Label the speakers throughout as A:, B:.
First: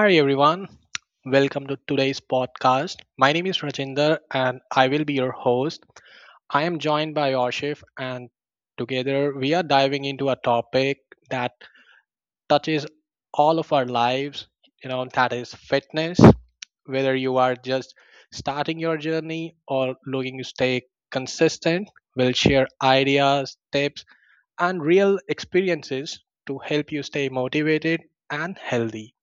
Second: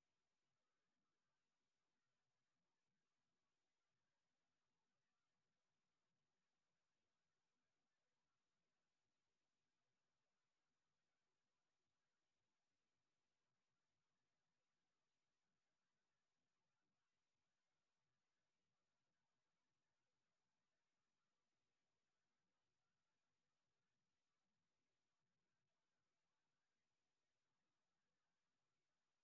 A: Hi everyone. Welcome to today's podcast. My name is Rajinder and I will be your host. I am joined by Yoshif and together we are diving into a topic that touches all of our lives, that is fitness. Whether you are just starting your journey or looking to stay consistent, we'll share ideas, tips and real experiences to help you stay motivated and healthy.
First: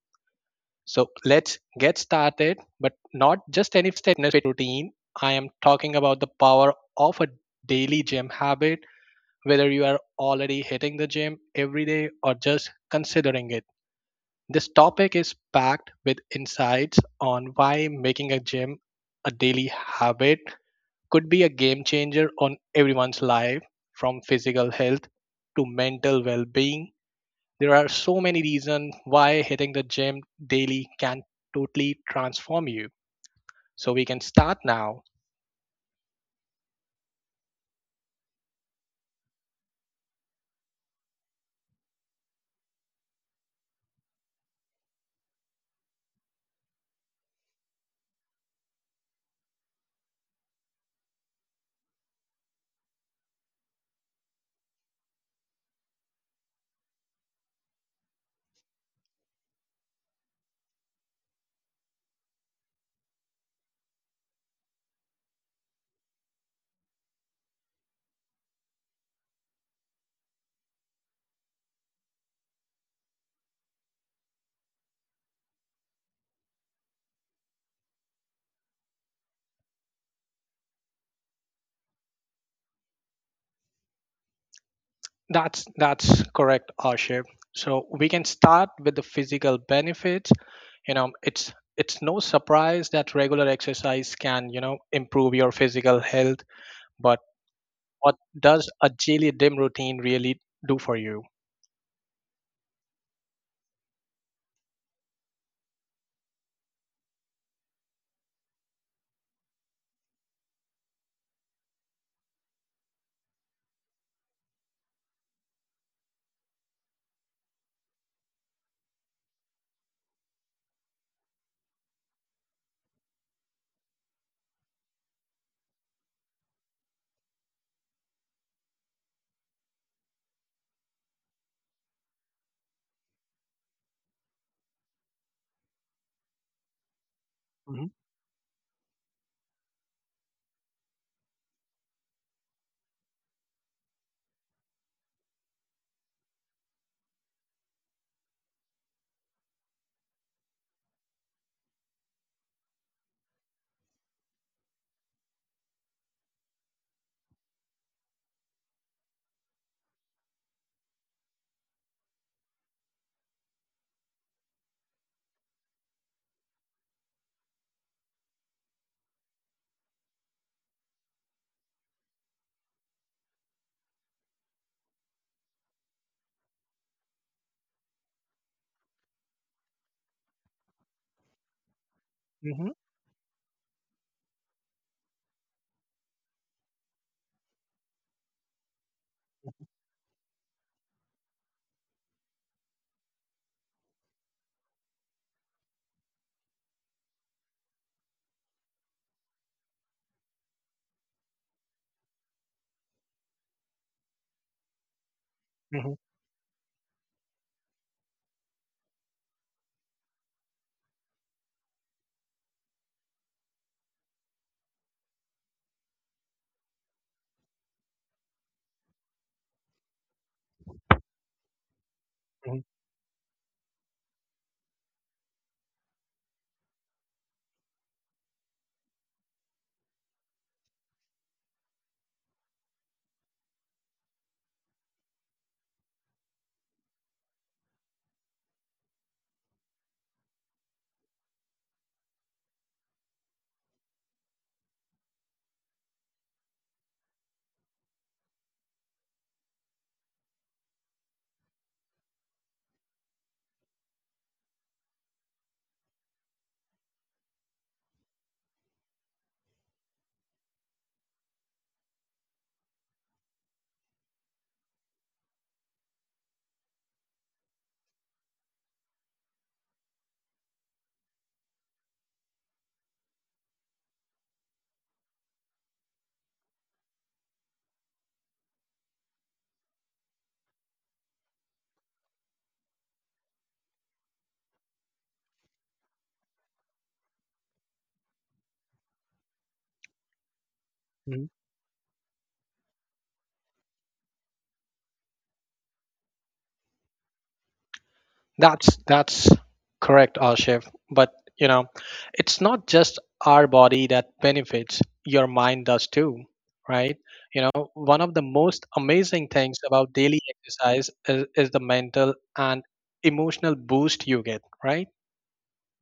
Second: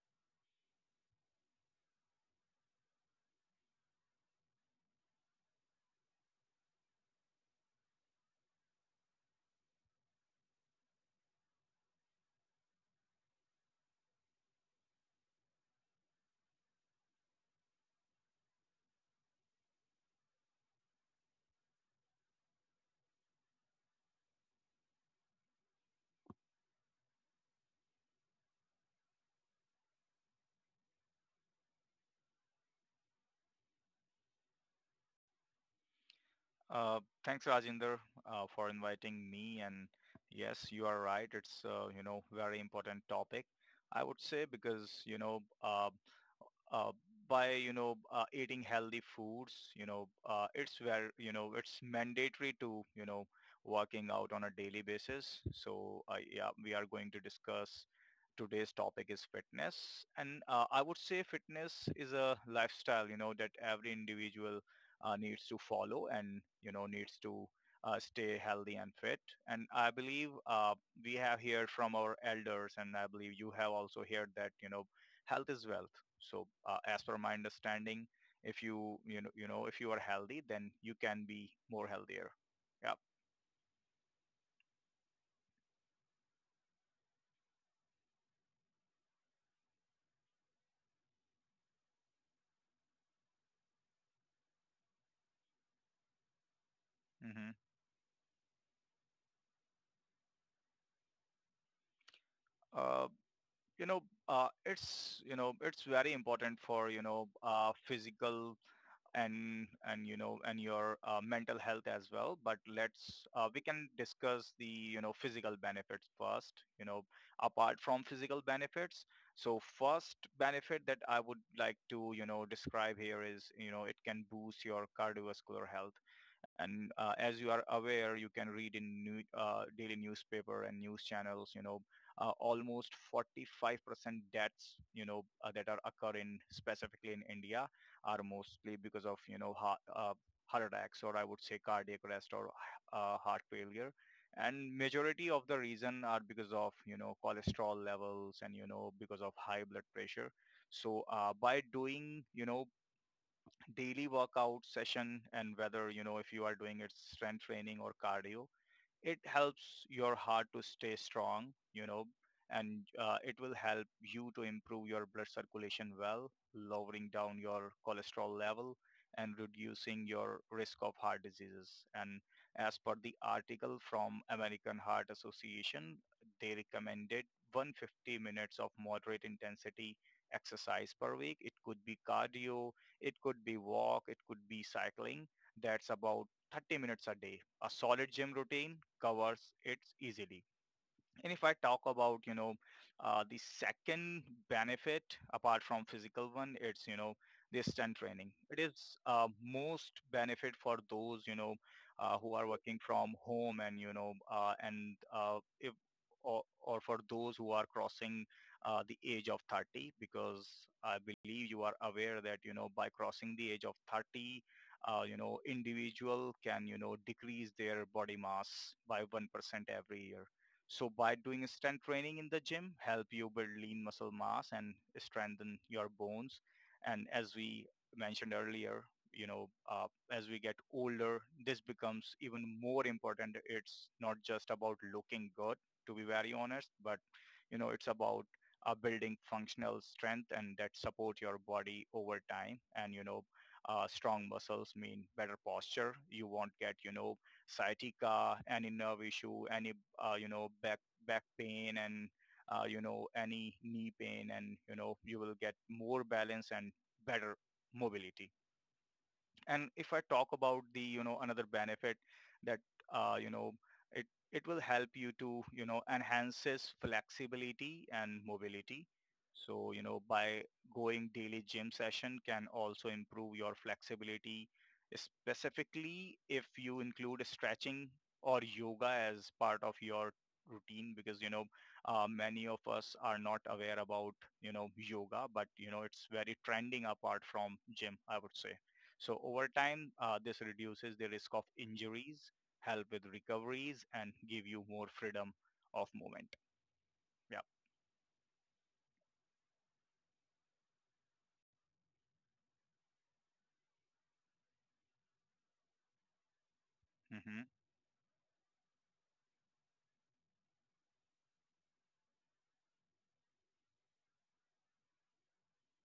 A: So let's get started, but not just any fitness routine. I am talking about the power of a daily gym habit, whether you are already hitting the gym every day or just considering it. This topic is packed with insights on why making a gym a daily habit could be a game changer on everyone's life. From physical health to mental well being, there are so many reasons why hitting the gym daily can totally transform you. So we can start now.
B: Thanks, Rajinder, for inviting me. And yes, you are right. It's very important topic. I would say because you know uh, by you know eating healthy foods it's where you know it's mandatory to you know working out on a daily basis. So yeah, we are going to discuss today's topic is fitness. And I would say fitness is a lifestyle you know that every individual needs to follow and you know needs to stay healthy and fit. And I believe we have heard from our elders, and I believe you have also heard that you know health is wealth. So as per my understanding, if if you are healthy, then you can be more healthier. Yeah.
A: That's correct, Asher. So we can start with the physical benefits. It's no surprise that regular exercise can, improve your physical health, but
B: Mm-hmm.
A: what does a daily gym routine really do for you?
B: Uh, you know, it's you know, it's very important for you know, physical and you know and your mental health as well. But let's we can discuss the you know physical benefits first you know, apart from physical benefits. So first benefit that I would like to you know describe here is you know it can boost your cardiovascular health. And as you are aware, you can read in daily newspaper and news channels, you know, almost 45% deaths, you know, that are occurring specifically in India
A: Hmm.
B: are mostly because of, you know, heart attacks, or I would say cardiac arrest, or heart failure. And majority of the reason are because of, you know, cholesterol levels, and, you know, because of high blood pressure. So by doing, you know, daily workout session, and whether, you know, if you are doing it strength training or cardio, it helps your heart to stay strong, you know, and it will help you to improve your blood circulation well, lowering down your cholesterol level and reducing your risk of heart diseases. And as per the article from American Heart Association, they recommended 150 minutes of moderate intensity exercise per week. It could be
A: Hmm.
B: cardio, it could be walk, it could be cycling. That's about 30 minutes a day. A solid gym routine covers it easily. And if I talk about, you know, the second benefit apart from physical one, it's, you know, the stunt training. It is most benefit for those, you know, who are working from home, and, you know, and if, or for those who are crossing the age of 30, because I believe you are aware that, you know, by crossing the age of 30, you know, individual can, you know, decrease their body mass by 1% every year. So by doing strength training in the gym, help you build lean muscle mass and strengthen your bones. And as we mentioned earlier, you know, as we get older, this becomes even more important. It's not just about looking good, to be very honest, but you know, it's about building functional strength, and that support your body over time. And you know, strong muscles mean better posture. You won't get you know sciatica, any nerve issue, any you know back pain, and you know any knee pain, and you know you will get more balance and better mobility. And if I talk about the, you know, another benefit that, you know, it, it will help you to, you know, enhances flexibility and mobility. So, you know, by going daily gym session can also improve your flexibility, specifically if you include stretching or yoga as part of your routine, because you know many of us are not aware about you know yoga, but you know it's very trending apart from gym, I would say. So over time, this reduces the
A: Hmm.
B: risk of injuries, help with recoveries, and give you more freedom of movement. Yeah.
A: That's correct, Ashif. But you know, it's not just our body that benefits; your mind does too, right? You
B: Hmm.
A: know, one of the most amazing things about daily exercise is the mental and emotional boost you get, right?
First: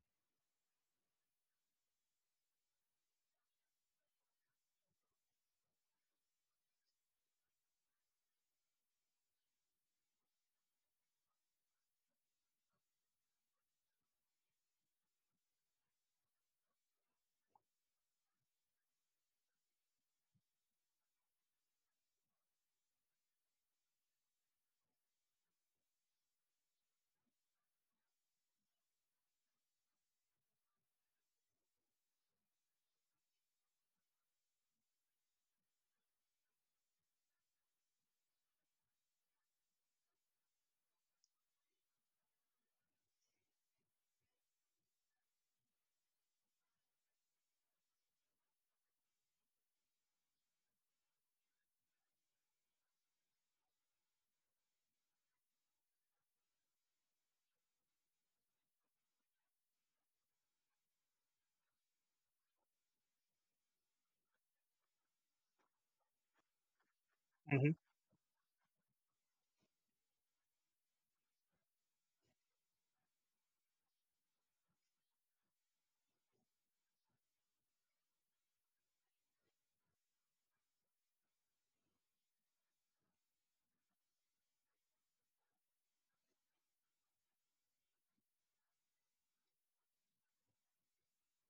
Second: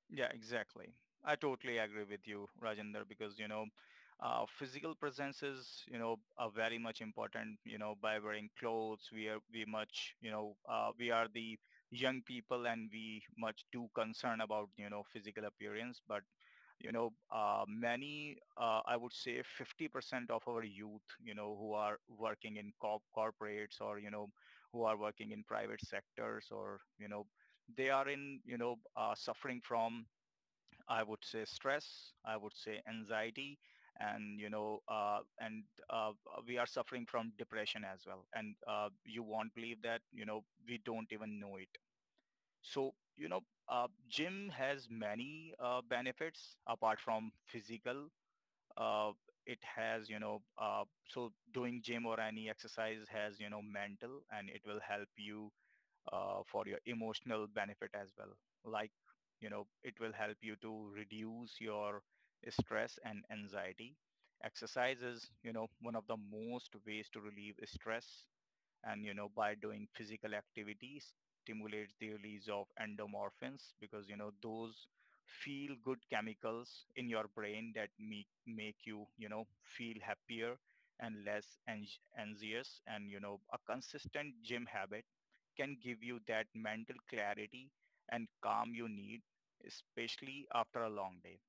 B: Yeah, exactly. I totally agree with you, Rajender, because, you know, physical presence is, you know, very much important, you know, by wearing clothes. We much, you know, we are the young people, and we much too concerned about, you know, physical appearance. But you know, I would say 50% of our youth, you know, who are working in corporates, or, you know, who are working in private sectors, or, you know, they are in, you know, suffering from, I would say stress, I would say anxiety, and, you know, and uh, we are suffering from depression as well. And you won't believe that, you know, we don't even know it. So, you know, gym has many benefits apart from physical. Uh, it has, you know, so doing gym or any exercise has, you know, mental, and it will help you for your emotional benefit as well. Like, you know, it will help you to reduce your stress and anxiety. Exercise is, you know, one of the most ways to relieve
A: Hmm.
B: stress, and you know by doing physical activities stimulates the release of endomorphins, because you know those feel good chemicals in your brain that make you you know feel happier and less anxious. And you know a consistent gym habit can give you that mental clarity and calm you need, especially after a long day.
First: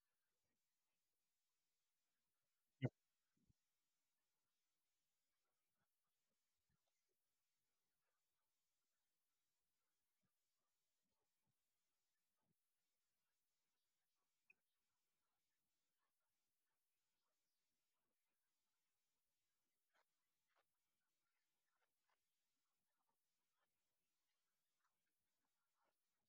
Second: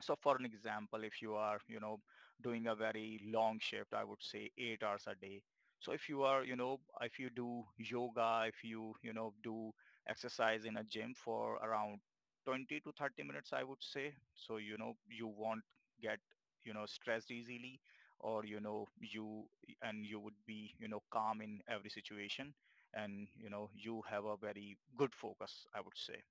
B: So for an example, if you are, you know, doing a very long shift, I would say 8 hours a day. So if you are, you know, if you do yoga, if you, you know, do exercise in a gym for around 20 to 30 minutes, I would say. So, you know, you won't get, you know, stressed easily, or, you know, and you would be, you know, calm in every situation. And, you know, you have a very good focus, I would say.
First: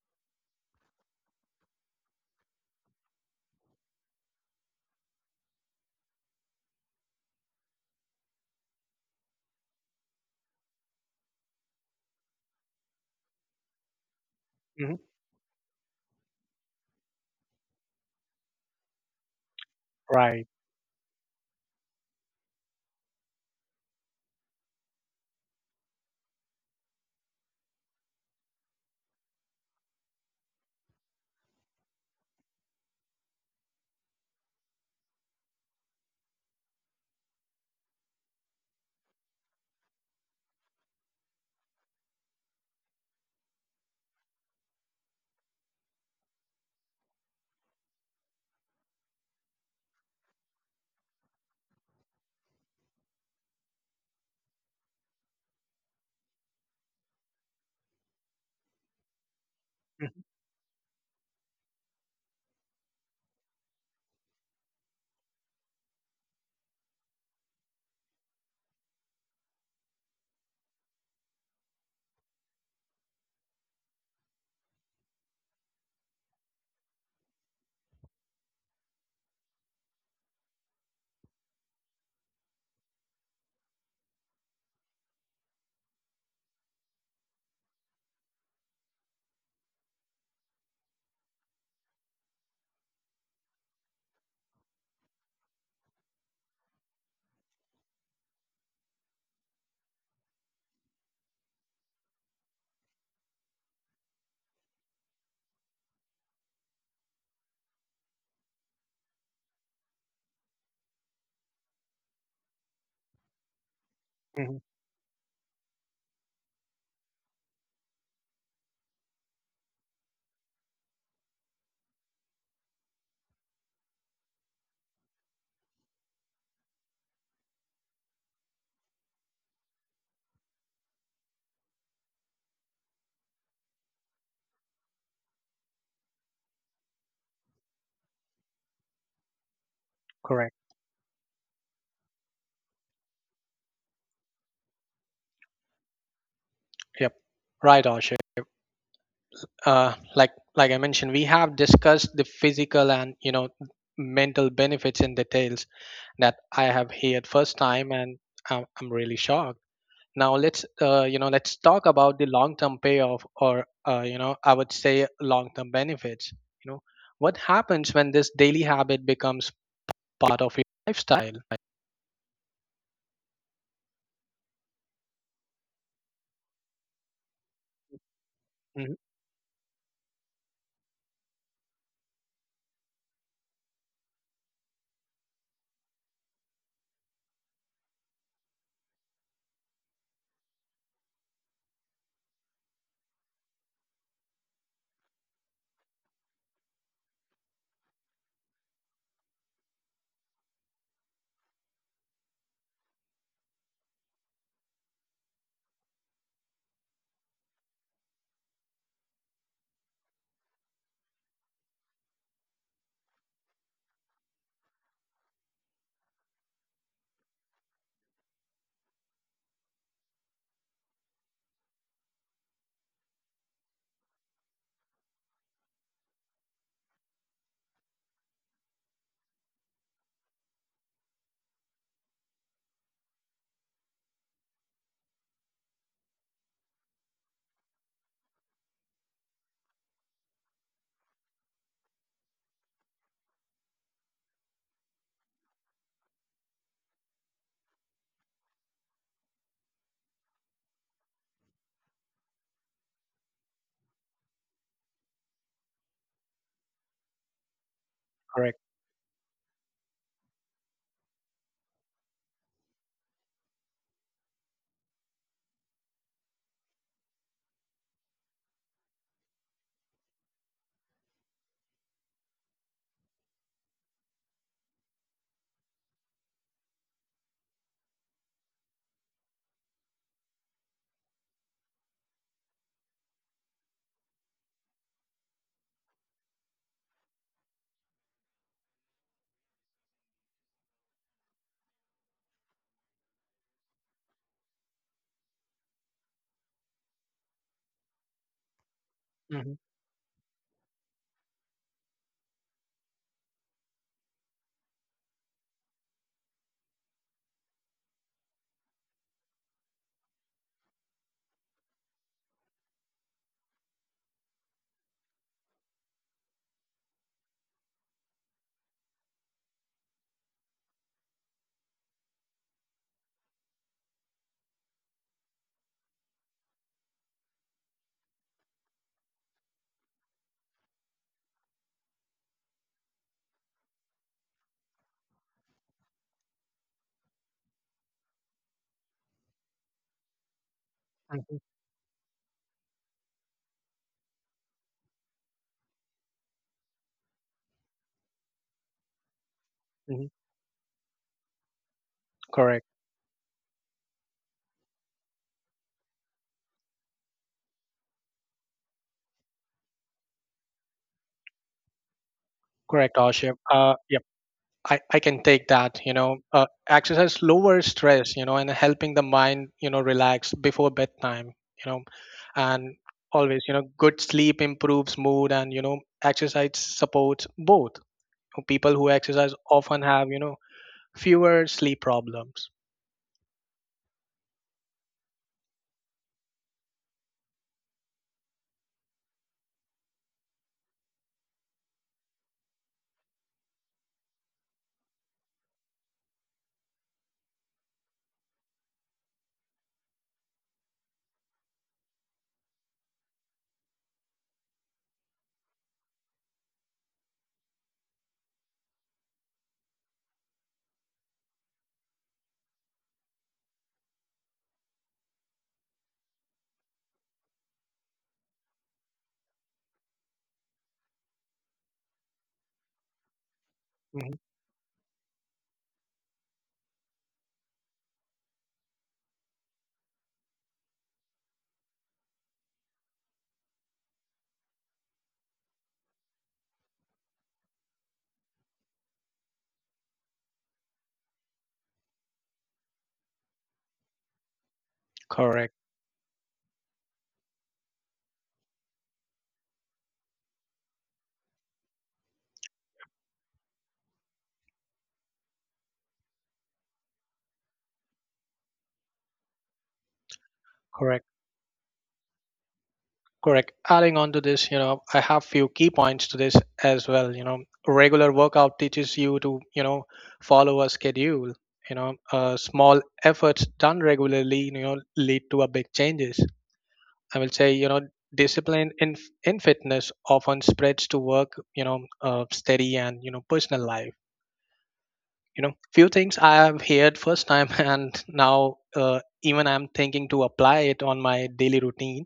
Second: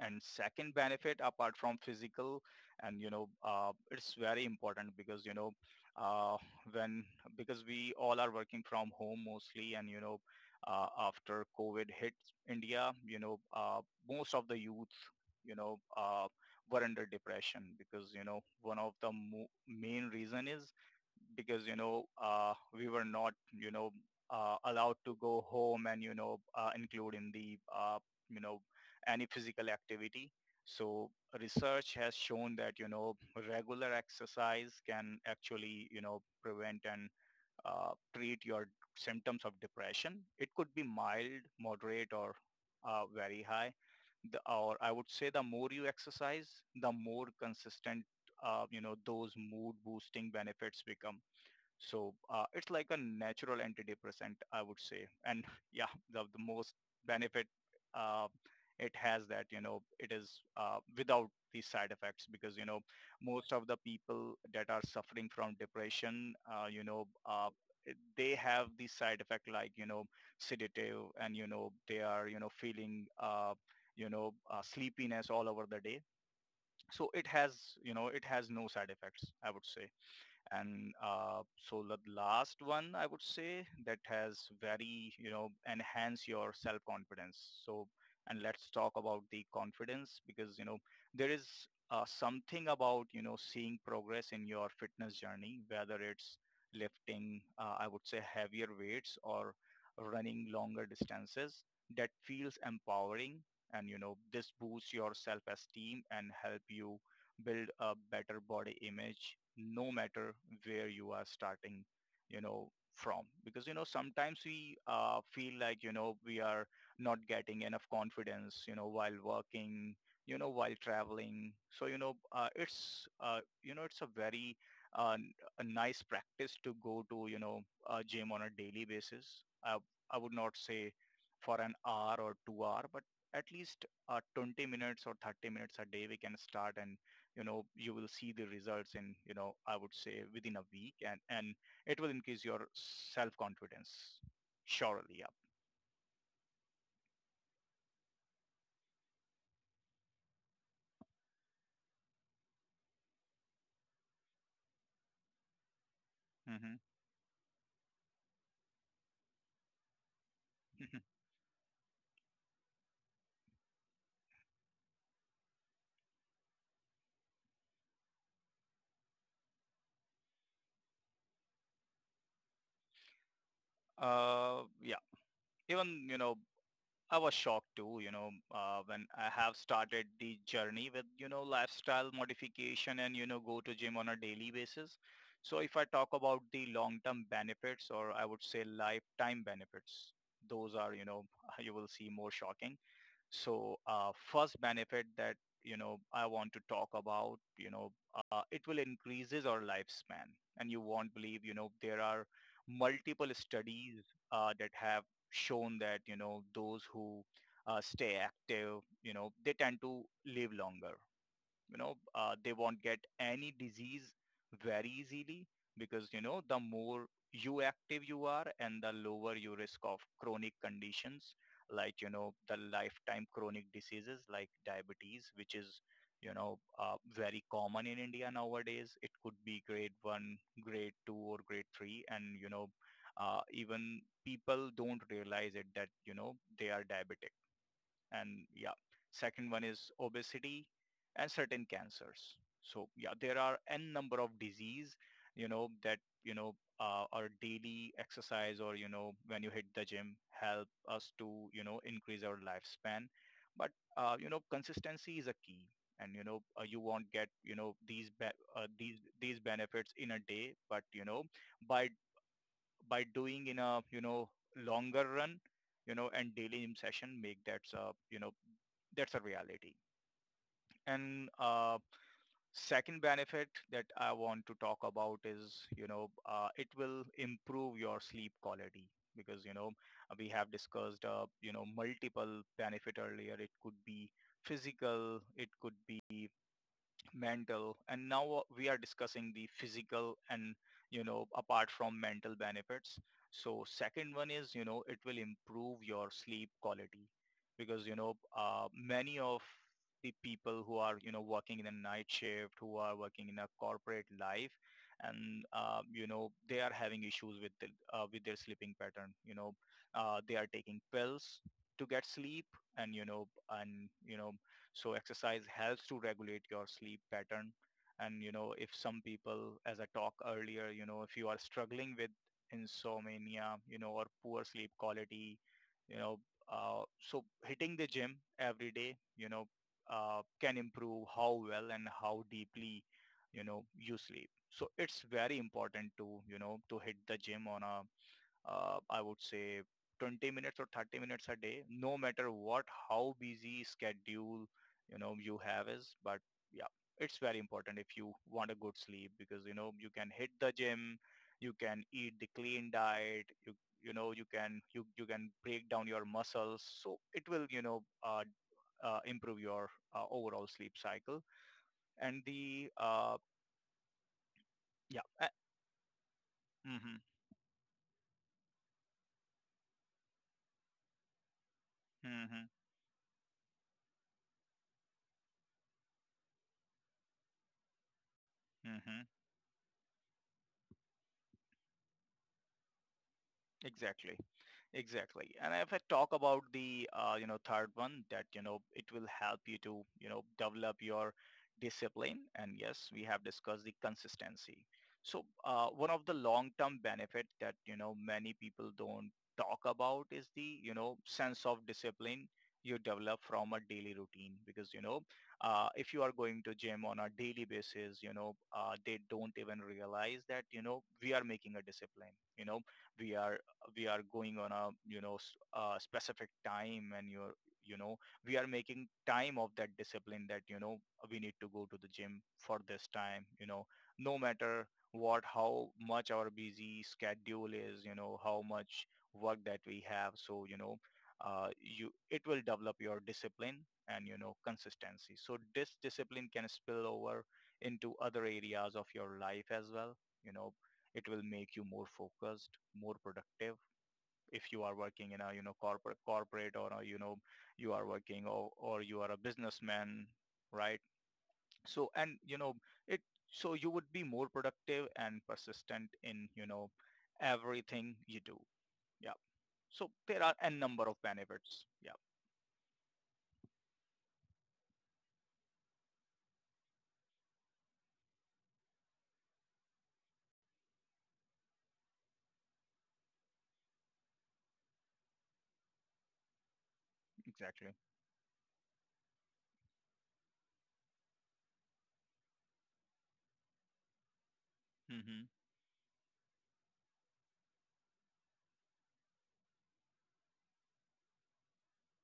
B: And second benefit, apart from physical, and you know, it's very important because you know, uh, when because we all are working from home mostly, and you know, after COVID hit India, you know, most of the youth,
A: Hmm.
B: you know, were under depression, because you know one of the main reason
A: Right.
B: is because, you know, we were not, you know, allowed to go home, and, you know, include in the, you know, any physical activity. So research has shown that, you know, regular exercise can actually, you know, prevent and treat your symptoms of depression. It could be mild, moderate, or very high. The, or I would say the more you exercise, the more consistent, you know, those mood boosting benefits become. So it's like a natural antidepressant, I would say. And yeah, the most benefit uh, it has that, you know, it is without these side effects, because, you know, most of the people that are suffering from depression, they have these side effect like, you know, sedative, and, you know, they are, you know, you know, sleepiness all over the day. So it has, you know, it has no side effects, I would say. And so the last one I would say that has very, you know, enhance your self-confidence. So, and let's talk about the confidence, because, you know, there is something about, you know, seeing progress in your fitness journey, whether it's lifting, I would say heavier weights, or running longer distances, that feels empowering. And you know this boosts your self-esteem and help you build a better body image, no matter where you are starting you know from. Because you know sometimes
A: Hmm.
B: we feel like you know we are not getting enough confidence you know while working, you know while traveling. So you know it's you know it's a very uh, n- a nice practice to go to you know a gym on a daily basis. I would not say for an hour or 2 hour, but at least 20 minutes or 30 minutes a day we can start. And you know you will see the results in you know I would say
A: Correct.
B: within a week. And it will increase your self confidence surely.
A: Yep. Right, Ashif. Like I mentioned, we have discussed the physical and mental benefits in details, that
B: Yeah.
A: I
B: Hmm.
A: have heard first time, and I'm really shocked. Now let's you know let's talk about the long term payoff, or I would say long term benefits. You know what happens when this daily habit becomes part of your lifestyle?
B: Yeah, even you know I was shocked too, you know,
A: Mhm.
B: when I have started the journey with you know lifestyle modification and you know go to gym on a daily basis. So if I talk about the long term benefits, or I would say lifetime benefits, those are you know you will see more shocking. So first benefit that you know I want to talk about, you know, it will increases our lifespan. And you won't believe, you know, there are multiple studies that have shown that you know those who stay active, you know, they tend to Live longer. They won't get any disease very easily, because the more you active you are and the lower your risk of chronic conditions, like the lifetime chronic diseases like diabetes, which is very common in india nowadays. It could be grade 1, grade 2, or grade 3. And you know Even people don't realize it, that they are diabetic. And yeah, second one is obesity and certain cancers. So yeah, there are n number of disease, our daily exercise, or, when you hit the gym, help us to, increase our lifespan. But, consistency is a key. And, you won't get, these,
A: Correct.
B: these benefits in a day, but, by, by doing in a, longer run, and daily gym session make that, that's a reality. And Second benefit that I want to talk about is, it will improve your sleep quality. Because, we have discussed, multiple benefit earlier. It could be physical, it could be mental, and now we are discussing the physical and apart from mental benefits. So second one is, it will improve your sleep quality, because many of
A: Hmm.
B: the people who are working in a night shift, who are working in a corporate life, and they are having issues with the, with their sleeping pattern. They are taking pills to get sleep. And you know and you know So exercise helps to regulate your sleep pattern. And you know If some people, as I talked earlier, if you are struggling with insomnia, or poor sleep quality, you know so hitting the gym every day, can improve how well and how deeply you sleep. So it's very important to to hit the gym on a, I would say, 20 minutes or 30 minutes
A: Hmm.
B: a day, no matter what, how busy schedule, you have is. But yeah, it's very important if you want a good sleep. Because, you
A: Hmm.
B: can hit the gym, you can eat the
A: Correct.
B: clean diet, you, you can, you can break down your muscles. So it will, improve your overall sleep cycle. And the,
A: Correct,
B: uh,
A: Ashif. I
B: yeah,
A: can take that
B: hmm
A: exercise lowers stress and helping the mind relax before bedtime. you know
B: hmm
A: and always, good sleep improves mood and exercise supports both. People who
B: hmm
A: exercise often have fewer sleep problems.
B: exactly. Exactly. And if I talk about the, third one, that, it will help you to, develop your discipline. And yes, we have discussed the consistency. So one of the long-term benefit that, many people don't talk about is the, sense of discipline you develop from a daily routine. Because, if you are going to gym on a daily basis, they don't even realize that, we are making a discipline, we are we are going on a specific time, and you're you know we are making time of that discipline, that we need to go to the gym for this time.
A: Mhm.
B: No matter what, how much our busy schedule is, how much work that we have. So you, it will develop your discipline and consistency. So this discipline can spill over into other areas of your life as well. you know it will make you more focused, more productive, if you are working in a
A: Correct.
B: corporate or a, you are working, or you are a businessman, right? So and you know it so you would be more productive and persistent in everything you do. Yeah. So there are a number
A: Correct.
B: of benefits. Yeah,
A: Correct. Adding on to this, I have few key points to this as well. Regular workout teaches you to, follow a schedule. Small efforts done regularly, lead to a big changes. I will say,
B: exactly.
A: discipline in fitness often spreads to work, steady and personal life.
B: Mm-hmm.
A: Few things I have heard first time, and now even I'm thinking to apply it on my daily routine,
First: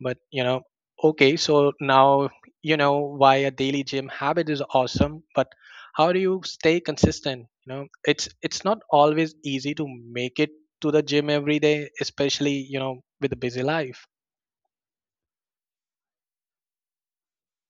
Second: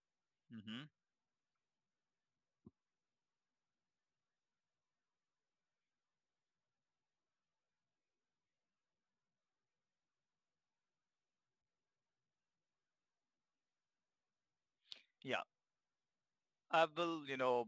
A: but
B: Mm-hmm.
A: okay, so now you know why a daily gym habit is awesome, but how do you stay consistent? It's not always easy to make it to the gym every day, especially with a busy life.
B: Yeah, I will,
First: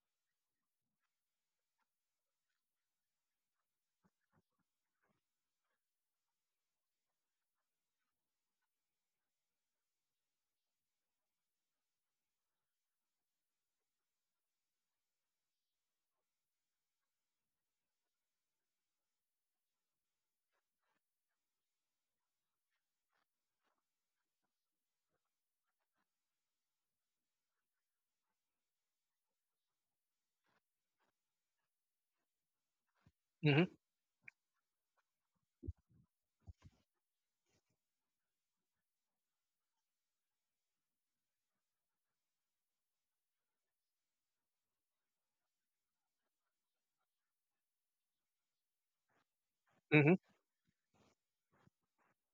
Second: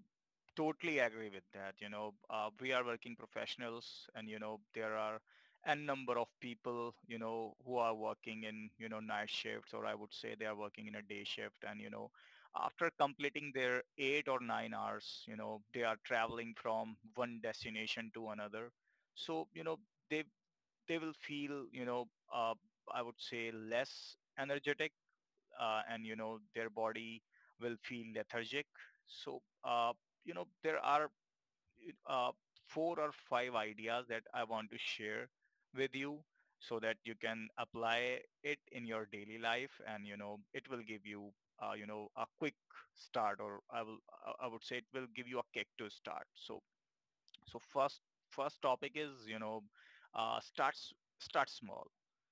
B: totally agree with that. We are working professionals, and, there are n number of people, who are working in, night shifts, or I would say they are working in a day shift, and, after completing their 8 or 9 hours, they are traveling from one destination to another. So, they, they will feel, uh, I would say less energetic, and you know their body will feel lethargic. So there are uh, four or five
A: Hmm.
B: ideas that I want to share with you, so that you can apply it in your daily life, and it will give you you know a quick start, or I will, I would say, it will give you a kick to start. So, so first, topic is,
A: Hmm.
B: uh, start s- start small.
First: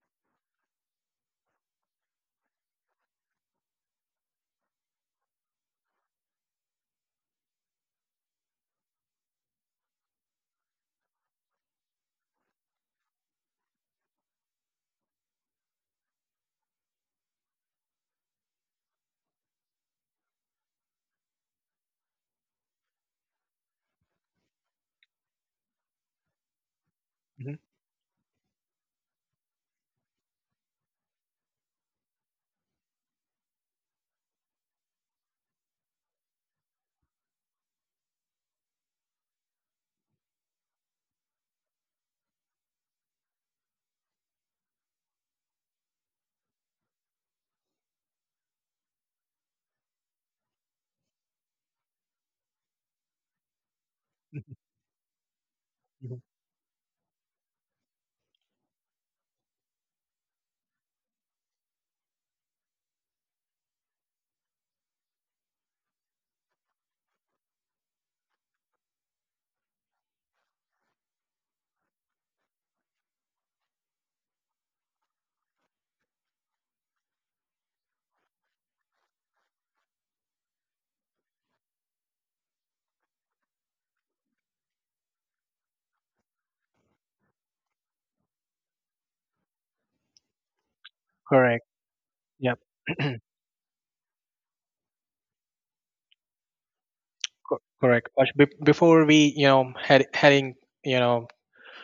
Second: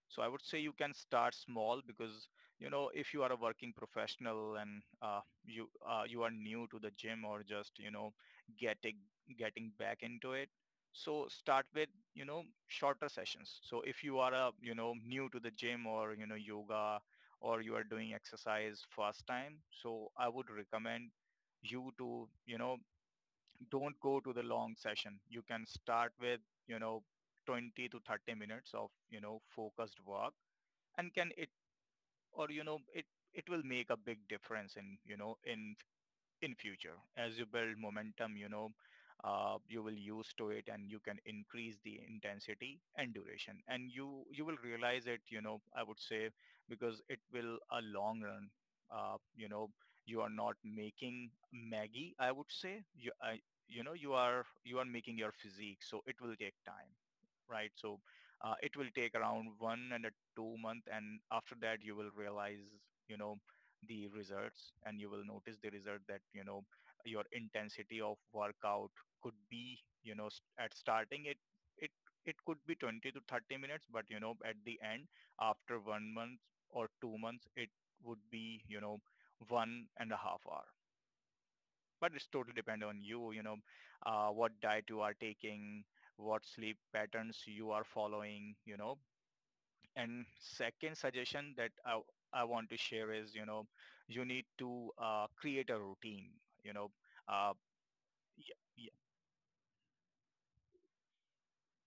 B: So I would say you can start small, because if you are a working professional, and you, you are new to the gym, or just getting getting back into it. So start with shorter sessions. So if you are a, new to the gym, or yoga, or you are doing exercise first time, so I would recommend you to, don't go to the long session. You can start with, you know,
A: Hmm.
B: 20 to 30 minutes of, focused work, and can it, or, you know, it will make a big difference in, in future, as you build momentum. You will use to it, and you can increase the intensity and duration, and you will realize it. You know I would say Because it will a long run. uh, you know you are not making maggie, I would say, you are, you are making your physique, so it
A: Hmm.
B: will take time, right? So it will take around one and a 2 month, and after that you will realize, you know, the results, and you will notice the result, that your intensity of workout could be, at starting it, it it could be 20 to 30 minutes, but at the end, after 1 month or 2 months, it would be, 1.5 hour. But it's totally depend on you. You know What diet you are taking, what sleep patterns you are following. And second suggestion
A: Correct.
B: that I
A: Yep.
B: want to share is, you need to create a routine, you know uh,
A: Correct, Ash,
B: yeah,
A: be-
B: yeah,
A: before we heading you know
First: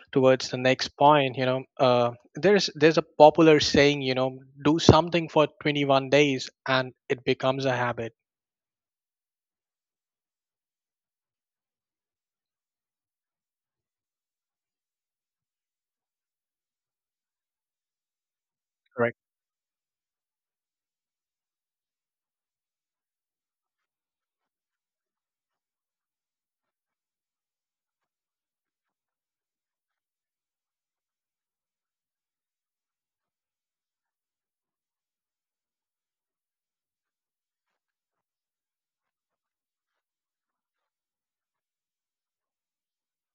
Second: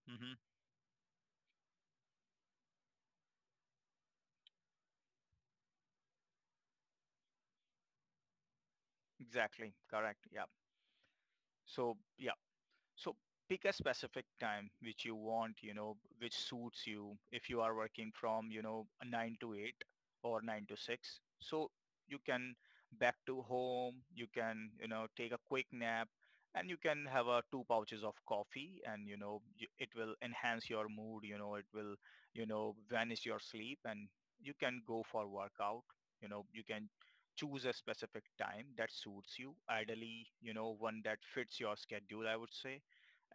B: hmm,
A: towards the next point. There's a popular saying, do something for 21 days and it becomes a habit.
B: exactly, correct, yeah. So yeah. So pick a specific time which you want, which suits you. If you are working from,
A: Correct.
B: 9 to 8 or 9 to 6. So you can back to home, you can, take a quick nap, and you can have a two pouches of coffee, and, it will enhance your mood, it will, vanish your sleep, and you can go for workout. You can choose a specific time that suits you. Ideally, one that fits your schedule, I would say.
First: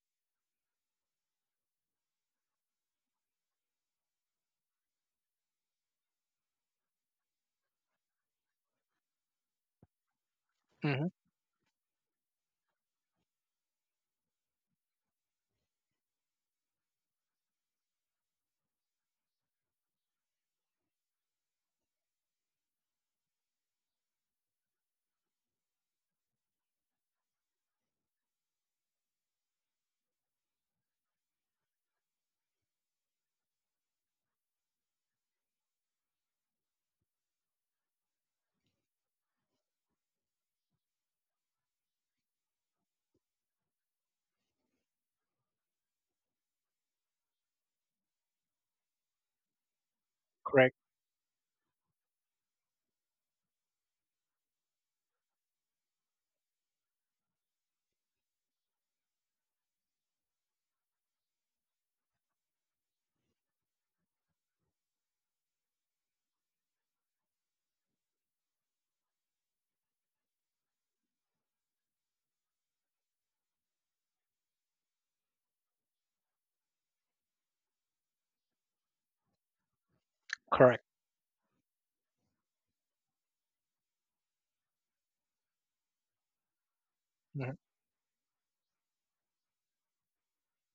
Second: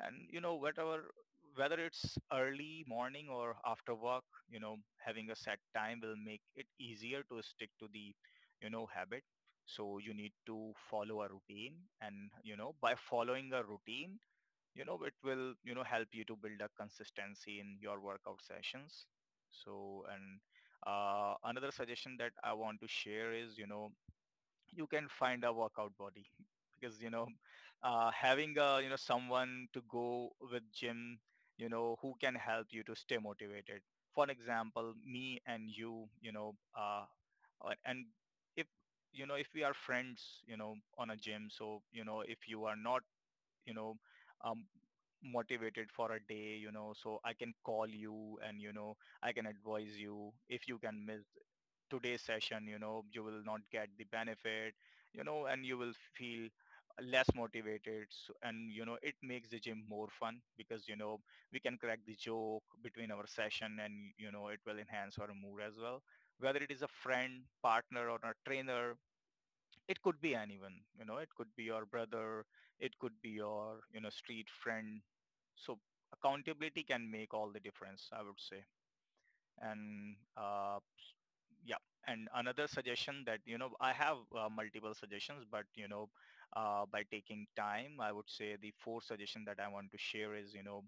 B: And you know whatever Whether it's early morning or after work, having a set time will make it easier to stick to the, habit. So you need to
A: Hmm.
B: follow a routine. And you know By following a routine, it will, help you to build a consistency in your workout sessions. So and Another suggestion that I want to share is, you can find a workout body. Because having a, someone to go with gym, who can help you to stay motivated. For example, me and you. You know and If if we are friends, on a gym, so if you are not, you know um, motivated for a day, so I can call you, and I can advise you. If you
A: Correct.
B: can miss today's session, you will not get the benefit, and you will feel less motivated. So, and it makes the gym more fun, because we can crack the joke between our session, and it will enhance our mood as well. Whether it is a friend, partner, or a trainer. It could be anyone. It could be your brother, it could be your, street friend. So accountability can make all the difference, I would say. And
A: Correct.
B: Yeah. And another suggestion that, I have, multiple suggestions, but by taking
A: Hmm.
B: time, I would say the Fourth suggestion that I want to share is,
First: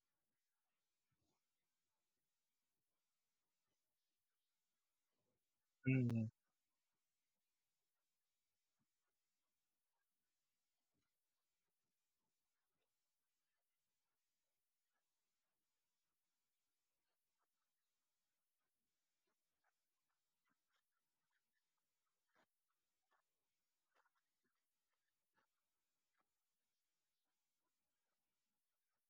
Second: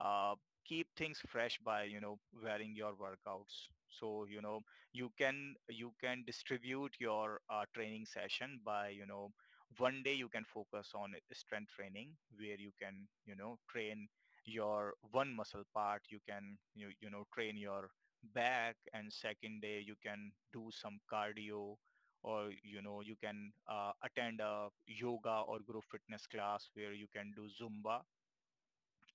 B: uh, keep things fresh by wearing your workouts. So you can
A: Mm.
B: distribute your training session by, one day you can focus on strength training, where you can train your one muscle part. You can train your back. And second day you can do some cardio, or you can attend a yoga or group fitness class where you can do Zumba.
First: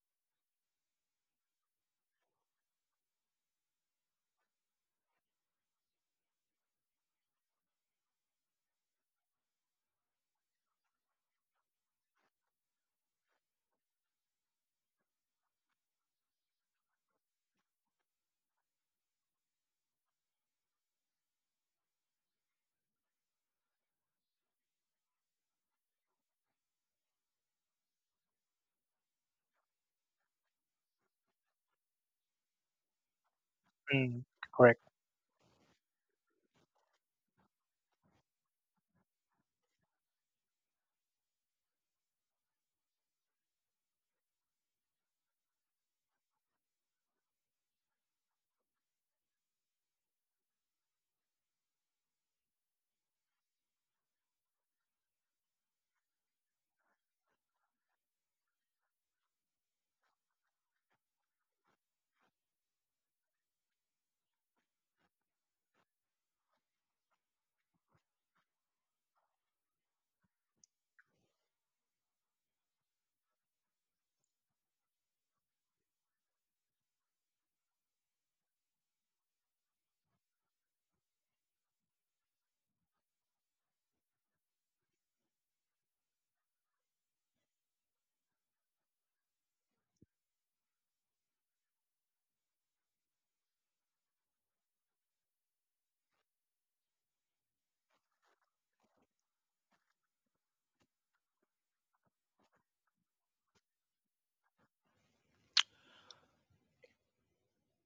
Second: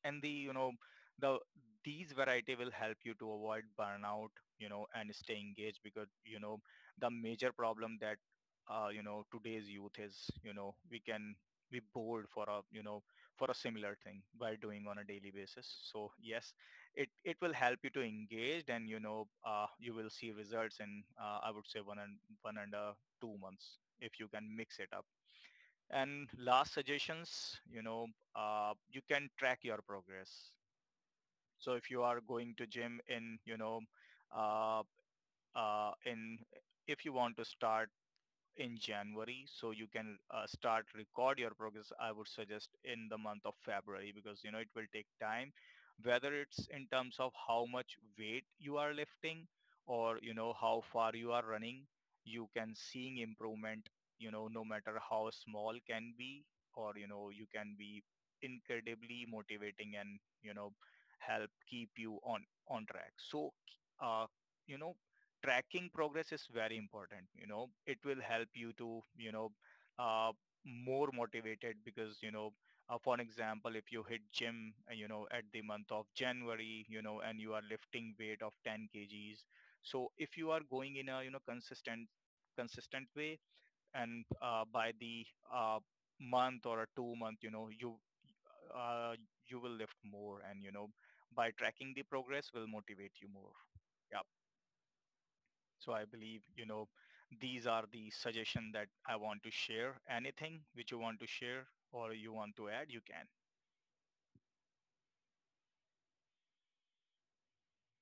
B: And the these variety will help you to avoid burnout and stay engaged, because the major problem that today's youth is, we can be bored for a, for a similar thing by doing on a daily basis. So yes, it will help you to engage, and you will see results in, I would say, one and one and 2 months if you can mix it up. And last suggestions, you can track your progress. So if you are going to gym in,
A: Mm.
B: uh,
A: Correct.
B: in, if you want to start in January, so you can start record your progress. I would suggest in the month of February, because it will take time, whether it's in terms of how much weight you are lifting, or how far you are running. You can seeing improvement, no matter how small can be, or you can be incredibly motivating, and help keep you on track. So uh, you know tracking progress is very important. You know, it will help you to, uh, more motivated, because, for an example, if you hit gym, at the month of January, and you are lifting weight of 10 kgs. So if you are going in a, consistent, way, and by the uh, month or a 2 month, you, uh, you will lift more, and, by tracking the progress will motivate you more. Yeah. So I believe, these are the suggestion that I want to share. Anything which you want to share or you want to add, you can.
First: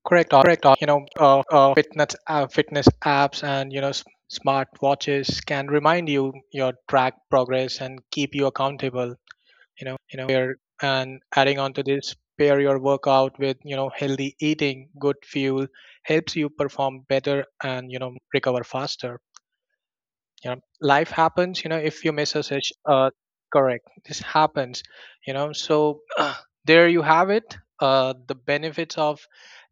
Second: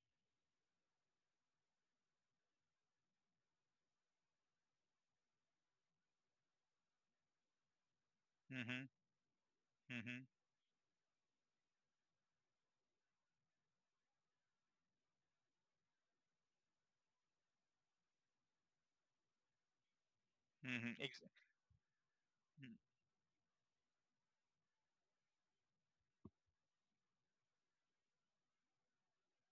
A: Correct. Fitness apps and smart watches can remind you your track progress and keep you
B: Mm-hmm.
A: accountable.
B: Mm-hmm.
A: Here, and adding on to this, pair your workout with healthy eating. Good fuel helps you perform better and recover faster.
B: Mm-hmm.
A: Life
B: Ex-
A: happens. If you miss a session, correct, this happens. So, there you have it, the benefits of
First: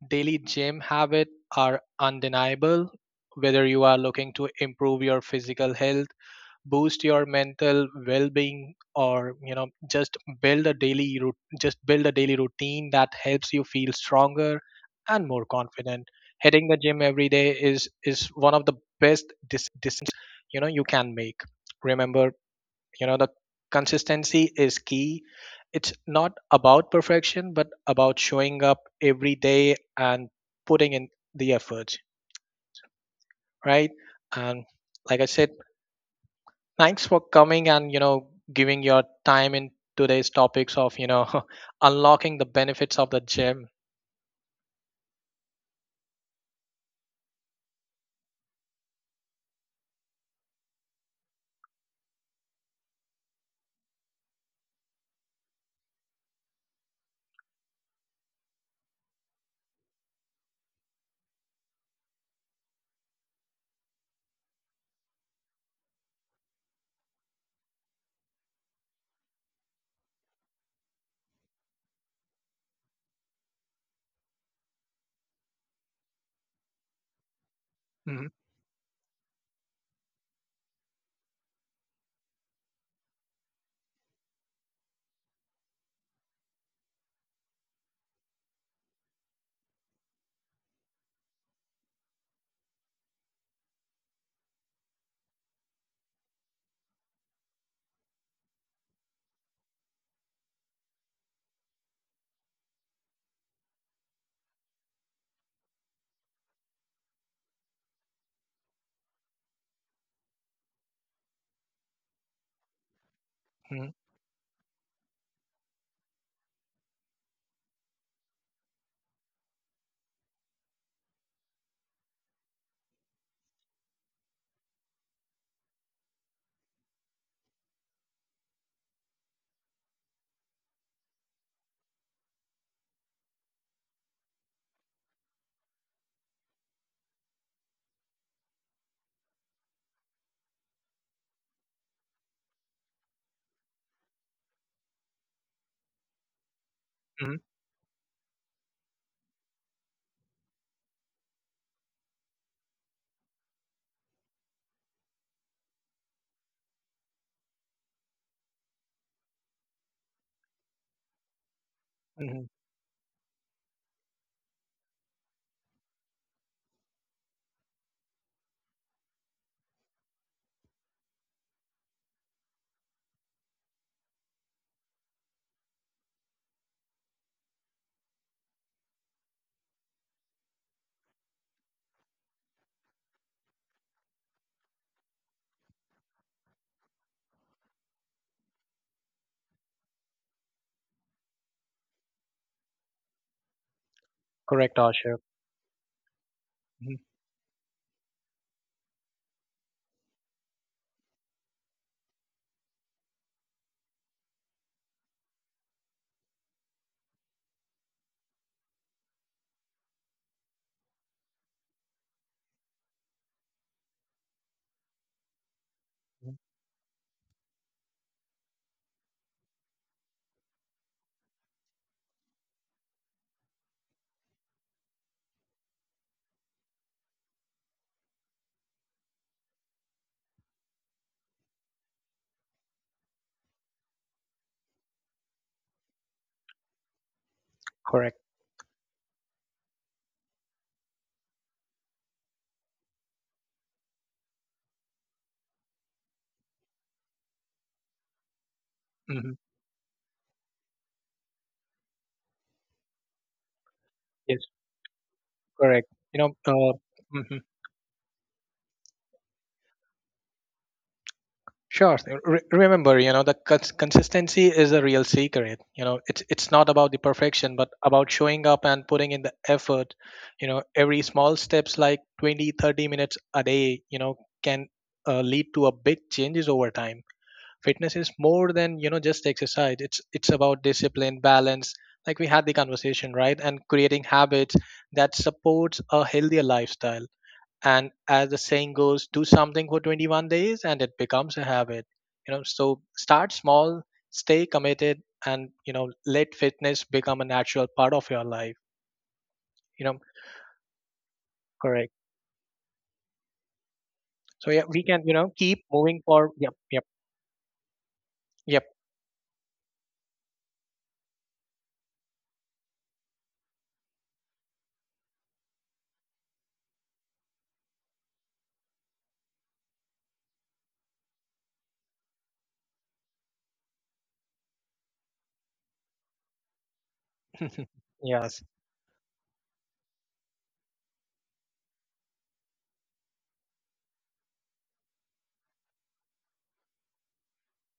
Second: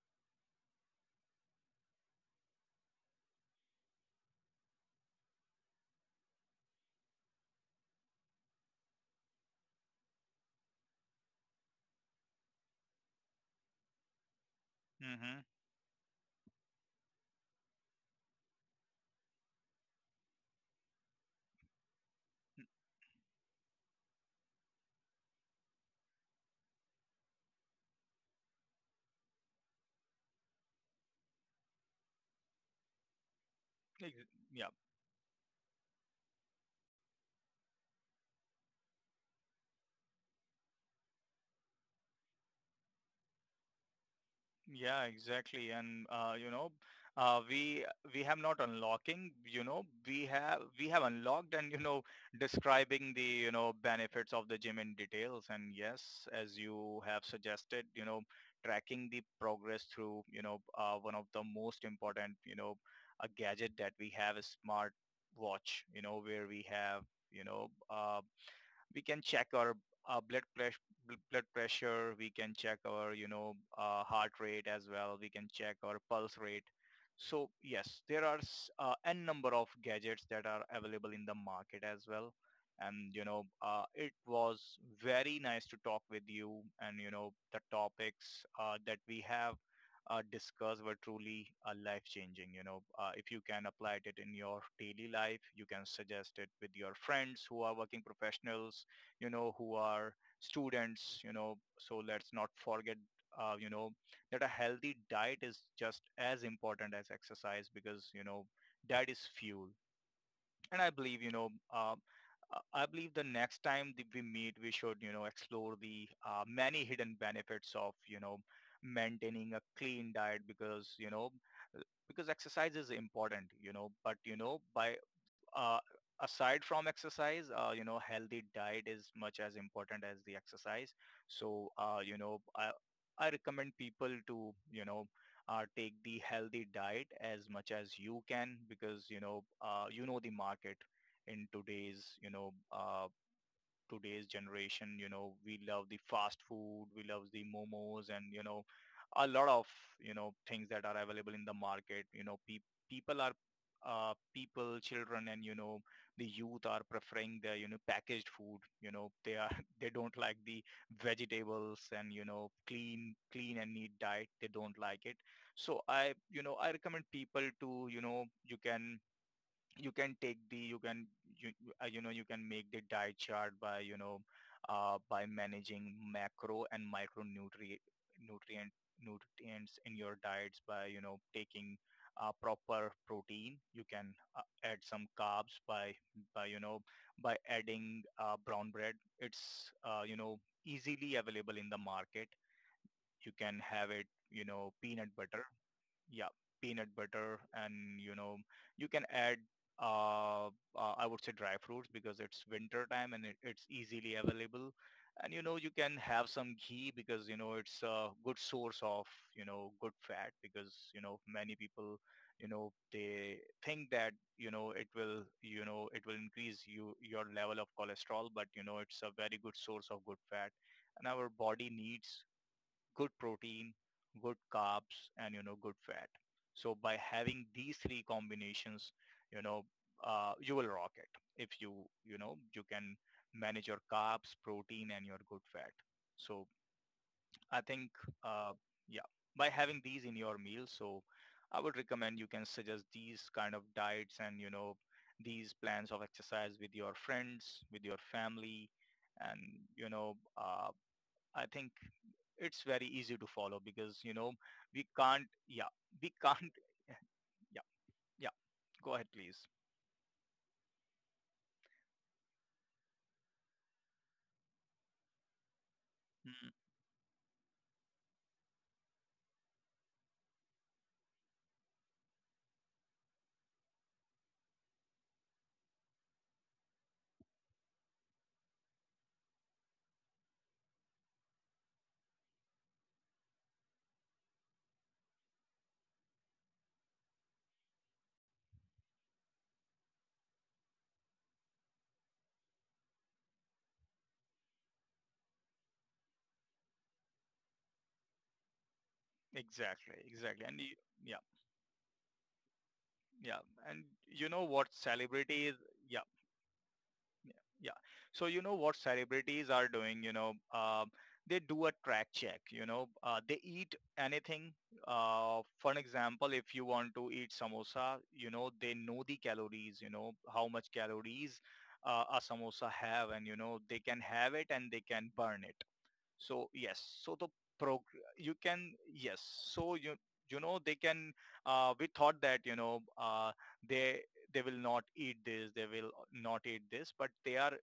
A: daily gym habit are undeniable. Whether you are looking to improve your physical health, boost your mental well-being, or just build a daily routine that helps you feel stronger and more
B: mm-hmm.
A: confident, hitting the gym every day is one of the best decisions you can make. Remember, the consistency is key. It's not about perfection but about showing up every day and putting in the efforts, right?
B: Ex-
A: And
B: yeah.
A: like I said, thanks for coming and giving your time in today's topics of, unlocking the benefits of the gym.
B: Yeah, exactly. And uh, we we have not unlocking, we have unlocked, and describing the benefits of the gym in details. And yes, as you have suggested, tracking the progress through, one of the most important, a gadget that we have is smart watch. You know, where we have you know uh, we can check our blood pressure. We can check our heart rate as well. We can check our pulse rate. So yes,
A: Hmm.
B: there are n number of gadgets that are available in the market as well. And it was very nice to talk with you, and the topics that we have discussed were truly life changing. You know, if you can apply it in your daily life, you can suggest it with your friends who are working professionals, who are students, so let's not forget, uh, you know, that a healthy diet is just as important as exercise, because, diet is fuel, and I believe, um, I believe the next
A: Hmm.
B: time that we meet, we should, explore the many hidden benefits of maintaining a clean diet, because, uh, because exercise is important, but, by uh, aside from exercise, healthy diet is much as important as the exercise. So, I recommend people to, take the healthy diet as much as you can, because, the market in today's, today's generation, we love the fast food, we love
A: Hmm.
B: the momos, and a lot of things that are available in the market. People are, people, children, and the youth are preferring the packaged food. They are they don't like the vegetables, and
A: Hmm.
B: clean and neat diet. They don't like it. So I, I recommend people to, you can take the, you can you can make the diet chart by, by managing macro and micronutrient nutrient nutrients in your diets, by taking proper protein. You can add some carbs by by you know adding brown bread. It's easily available in the market. You can have it. You
A: Correct,
B: know,
A: Asher.
B: peanut butter. Yeah,
A: Hmm.
B: peanut butter. And you can add uh, I would say dry fruits because it's winter time, and it's easily available. And you can have some ghee because, it's a good source of good fat, because many people they think that it will, it will increase you, your level of cholesterol, but it's a very good source of good fat. And our body needs good protein, good carbs, and good fat. So by having these three combinations, you know you will rock it. If you, you know you can manage your carbs, protein, and your good fat. So I think,
A: Correct.
B: uh, yeah, by having these in your meal, so I would recommend you can suggest these kind of diets and these plans of exercise with your friends, with your family,
A: Hmm.
B: and you know uh, I think it's very easy to follow, because
A: Yes,
B: we can't. Yeah,
A: correct.
B: we can't.
A: Mhm.
B: Yeah, yeah. Go ahead, please.
A: Sure. Remember, the consistency is a real secret. It's
B: Mhm.
A: not about the perfection, but about showing up and putting in the effort. Every small steps like 20, 30 minutes a day, you know, can lead to a big changes over time. Fitness is more than just exercise. It's about discipline, balance, like we had the conversation, right, and creating habits that supports a healthier lifestyle. And as the saying goes, do something for 21 days and it becomes a habit. So start small, stay committed, and let fitness become a natural part of your life. you know
B: Exactly, exactly. And you, yeah,
A: correct.
B: yeah. And you
A: So
B: know
A: yeah,
B: what
A: we can
B: celebrity
A: keep
B: is?
A: moving
B: Yeah.
A: forward. Yep. Yep.
B: Yeah. Yeah. So you know
A: Yep.
B: what celebrities are doing, they do a track check, they eat anything. For an example, if you want to eat samosa, they know the calories, how much calories a samosa have, and they can have it and they can burn it. So yes, so the prog
A: Yes.
B: you can, yes, so you know they can. We thought that they they will not eat this, they will not eat this, but they are,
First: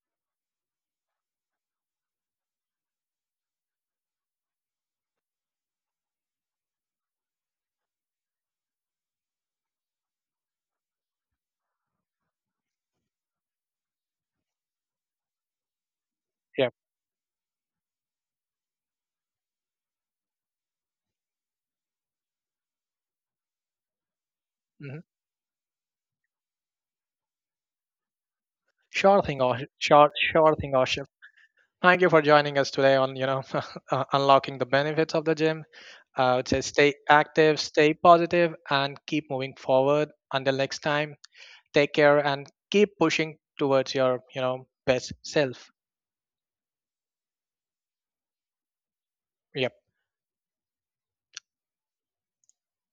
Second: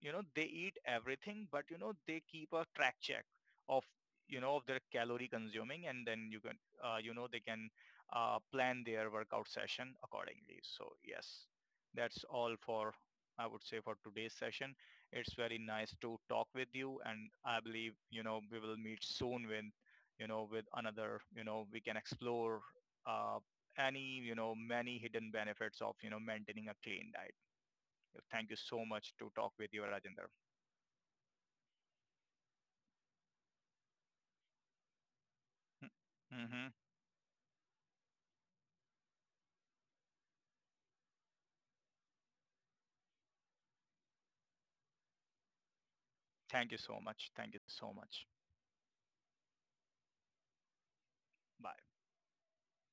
B: they eat everything, but they keep a track check of of their calorie consuming. And then you can you know they can plan their workout session accordingly. So yes, that's all for, I would say, for today's session. It's very nice to talk with
A: Yep.
B: you, and I believe we will meet soon with, with another, we can explore uh, any, many
A: Hmm.
B: hidden benefits of maintaining a clean diet. Thank you so much
A: Sure
B: to
A: thing,
B: talk
A: Ash.
B: with you,
A: Sure,
B: Rajinder.
A: sure thing, Ash. Thank you for joining us today on, unlocking the benefits of the gym. I would say
B: Mm-hmm.
A: stay active, stay positive, and keep moving forward. Until next time, take care and keep pushing towards your, best self.
B: Thank you so much. Thank you so much.
A: Yep.
B: Bye.